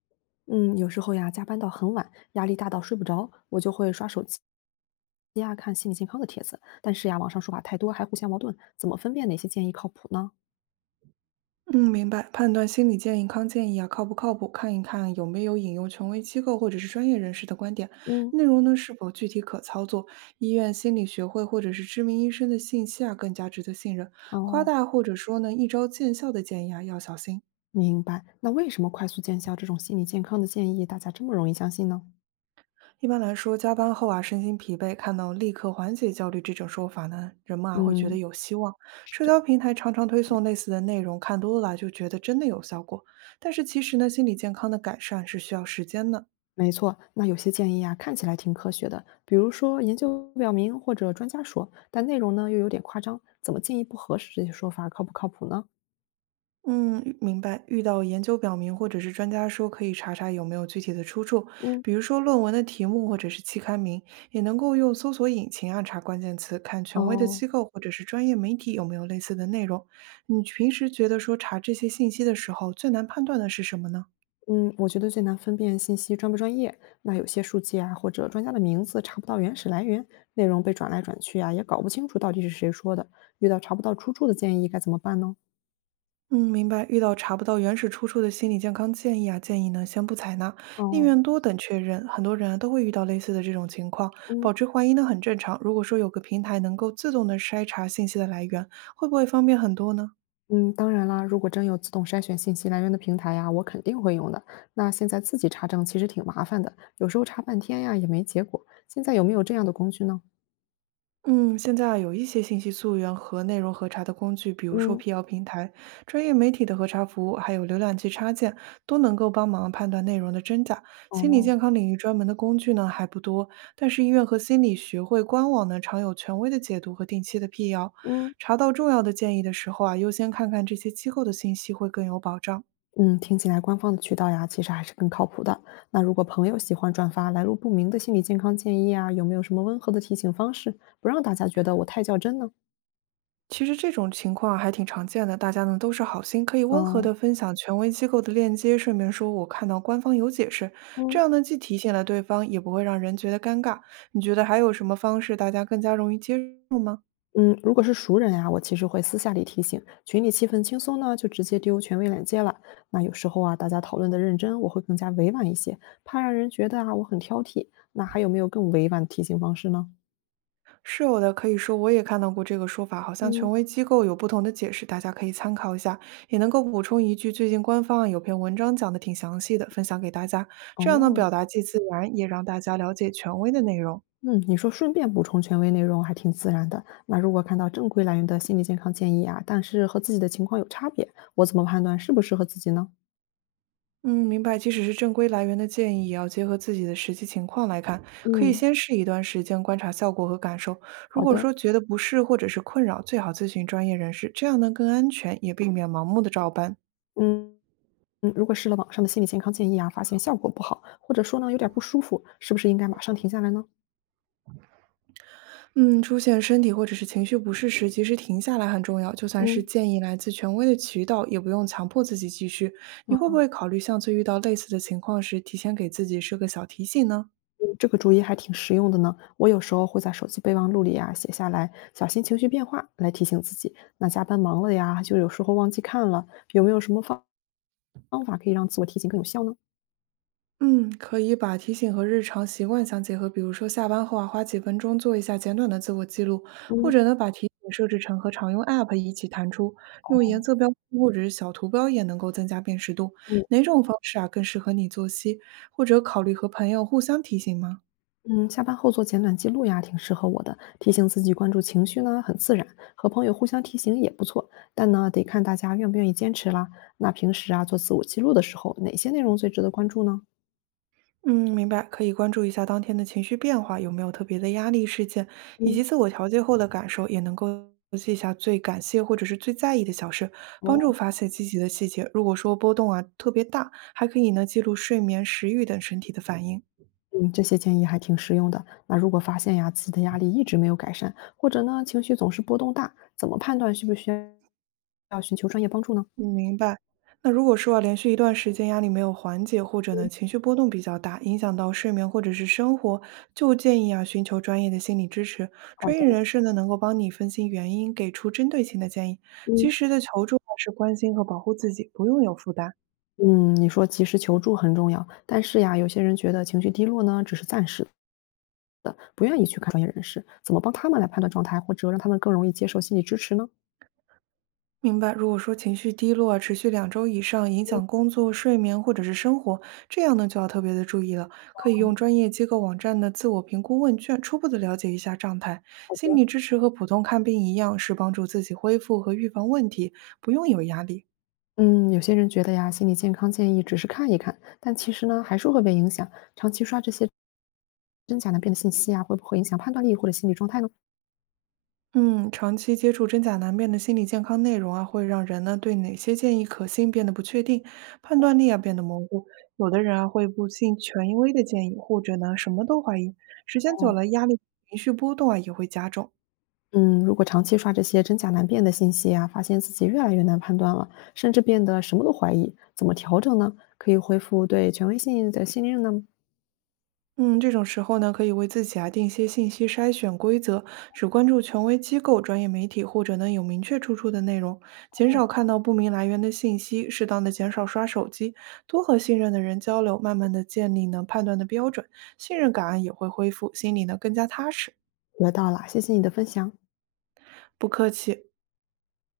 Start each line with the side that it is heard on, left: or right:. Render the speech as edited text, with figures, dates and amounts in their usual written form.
left: 嗯，有时候呀，加班到很晚，压力大到睡不着，我就会刷手机呀，看心理健康的帖子。但是呀，网上说法太多，还互相矛盾，怎么分辨哪些建议靠谱呢？
right: 嗯，明白。判断心理健康建议啊，靠不靠谱，看一看有没有引用权威机构或者是专业人士的观点，
left: 嗯，
right: 内容呢是否具体可操作，医院、心理学会或者是知名医生的信息啊，更加值得信任。夸
left: 哦，
right: 大或者说呢一招见效的建议啊，要小心。
left: 明白。那为什么快速见效这种心理健康的建议，大家这么容易相信呢？
right: 一般来说，加班后啊，身心疲惫，看到立刻缓解焦虑这种说法呢，人们啊会觉得
left: 嗯，
right: 有希望。
left: 是
right: 社
left: 这样，
right: 交平台常常推送类似的内容，看多了啊就觉得真的有效果。但是其实呢，心理健康的改善是需要时间的。
left: 没错。那有些建议呀，看起来挺科学的，比如说研究表明或者专家说，但内容呢又有点夸张，怎么进一步核实这些说法靠不靠谱呢？
right: 嗯，明白。遇到研究表明或者是专家说，可以查查有没有具体的出处，
left: 嗯，
right: 比如说论文的题目或者是期刊名，也能够用搜索引擎啊查关键词，看权威的
left: 哦。
right: 机构或者是专业媒体有没有类似的内容。你平时觉得说查这些信息的时候，最难判断的是什么呢？
left: 嗯，我觉得最难分辨信息专不专业。那有些书籍啊，或者专家的名字查不到原始来源，内容被转来转去啊，也搞不清楚到底是谁说的。遇到查不到出处的建议该怎么办呢？
right: 嗯，明白。遇到查不到原始出处的心理健康建议啊，建议呢先不采纳，宁
left: 哦，
right: 愿多等确认。很多人啊都会遇到类似的这种情况，
left: 嗯
right: 保持怀疑呢很正常。如果说有个平台能够自动的筛查信息的来源，会不会方便很多呢？
left: 嗯，当然啦，如果真有自动筛选信息来源的平台呀，我肯定会用的。那现在自己查证其实挺麻烦的，有时候查半天呀也没结果。现在有没有这样的工具呢？
right: 嗯，现在啊有一些信息溯源和内容核查的工具，比如说
left: 嗯，
right: 辟谣平台、专业媒体的核查服务，还有浏览器插件，都能够帮忙判断内容的真假。心理
left: 哦，
right: 健康领域专门的工具呢还不多，但是医院和心理学会官网呢常有权威的解读和定期的辟谣。
left: 嗯。
right: 查到重要的建议的时候啊，优先看看这些机构的信息会更有保障。
left: 嗯，听起来官方的渠道呀，其实还是更靠谱的。那如果朋友喜欢转发来路不明的心理健康建议啊，有没有什么温和的提醒方式，不让大家觉得我太较真呢？
right: 其实这种情况还挺常见的，大家呢都是好心，可以温和
left: 哦，
right: 的分享权威机构的链接，顺便说我看到官方有解释，这
left: 嗯
right: 样呢既提醒了对方，也不会让人觉得尴尬。你觉得还有什么方式大家更加容易接受吗？
left: 嗯，如果是熟人呀，我其实会私下里提醒，群里气氛轻松呢，就直接丢权威链接了。那有时候啊，大家讨论的认真，我会更加委婉一些，怕让人觉得啊我很挑剔。那还有没有更委婉的提醒方式呢？
right: 是有的，可以说我也看到过这个说法，好像权
left: 嗯，
right: 威机构有不同的解释，大家可以参考一下，也能够补充一句，最近官方啊有篇文章讲的挺详细的，分享给大家，这样呢表
left: 哦，
right: 达既自然，也让大家了解权威的内容。
left: 嗯，你说顺便补充权威内容还挺自然的。那如果看到正规来源的心理健康建议啊，但是和自己的情况有差别，我怎么判断适不适合自己呢？
right: 嗯，明白。即使是正规来源的建议，也要结合自己的实际情况来看。可以
left: 嗯，
right: 先试一段时间，观察效果和感受。如
left: 好
right: 果
left: 的。
right: 说觉得不适或者是困扰，最好咨询专业人士，这样呢更安全，也避免盲目的照搬。
left: 嗯嗯，如果试了网上的心理健康建议啊，发现效果不好，或者说呢有点不舒服，是不是应该马上停下来呢？
right: 嗯，出现身体或者是情绪不适时，及时停下来很重要。就算是
left: 嗯，
right: 建议来自权威的渠道，也不用强迫自己继续。你会不
left: 那
right: 会考虑下次遇到类似的情况时，提前给自己设个小提醒呢？
left: 这个主意还挺实用的呢。我有时候会在手机备忘录里啊写下来小心情绪变化，来提醒自己。那加班忙了呀，就有时候忘记看了，有没有什么方法可以让自我提醒更有效呢？
right: 嗯，可以把提醒和日常习惯相结合，比如说下班后啊，花几分钟做一下简短的自我记录，或
left: 嗯
right: 者呢，把提醒设置成和常用 App 一起弹出，用颜色标签或者是小图标也能够增加辨识度。
left: 嗯
right: 哪种方式啊更适合你作息？或者考虑和朋友互相提醒吗？
left: 嗯，下班后做简短记录呀，挺适合我的。提醒自己关注情绪呢，很自然，和朋友互相提醒也不错。但呢，得看大家愿不愿意坚持啦。那平时啊，做自我记录的时候，哪些内容最值得关注呢？
right: 嗯，明白，可以关注一下当天的情绪变化，有没有特别的压力事件，以
left: 嗯，
right: 及自我调节后的感受，也能够记下最感谢或者是最在意的小事，
left: 哦，
right: 帮助发现积极的细节。如果说波动啊特别大，还可以呢记录睡眠、食欲等身体的反应。
left: 嗯，这些建议还挺实用的。那如果发现呀，自己的压力一直没有改善，或者呢，情绪总是波动大，怎么判断需不需要寻求专业帮助呢？
right: 你明白。那如果说啊，连续一段时间压力没有缓解，或者呢情绪波动比较大，影响到睡眠或者是生活，就建议啊寻求专业的心理支持。
left: 好
right: 专业
left: 的，
right: 人士呢能够帮你分析原因，给出针对性的建议，及
left: 嗯
right: 时的求助啊是关心和保护自己，不用有负担。
left: 嗯，你说及时求助很重要，但是呀，有些人觉得情绪低落呢，只是暂时的，不愿意去看专业人士，怎么帮他们来判断状态，或者让他们更容易接受心理支持呢？
right: 明白，如果说情绪低落啊持续2周以上，影响工作、睡眠或者是生活，这样呢就要特别的注意了。可以用专业机构网站的自我评估问卷，初步的了解一下状态。
left: 好
right: 心
left: 的，
right: 理支持和普通看病一样，是帮助自己恢复和预防问题，不用有压力。
left: 嗯，有些人觉得呀，心理健康建议只是看一看，但其实呢，还是会被影响。长期刷这些真假难辨的信息啊，会不会影响判断力或者心理状态呢？
right: 嗯，长期接触真假难辨的心理健康内容啊，会让人呢对哪些建议可信变得不确定，判断力啊变得模糊。有的人啊会不信权威的建议，或者呢什么都怀疑。时间久
left: 哦，
right: 了，压力、情绪波动啊也会加重。
left: 嗯，如果长期刷这些真假难辨的信息啊，发现自己越来越难判断了，甚至变得什么都怀疑，怎么调整呢？可以恢复对权威性的信任呢？
right: 嗯，这种时候呢，可以为自己啊定一些信息筛选规则，只关注权威机构、专业媒体或者呢有明确出处的内容，减少看到不明来源的信息，适当的减少刷手机，多和信任的人交流，慢慢的建立能判断的标准，信任感啊也会恢复，心里呢更加踏实。
left: 学到了，谢谢你的分享。
right: 不客气。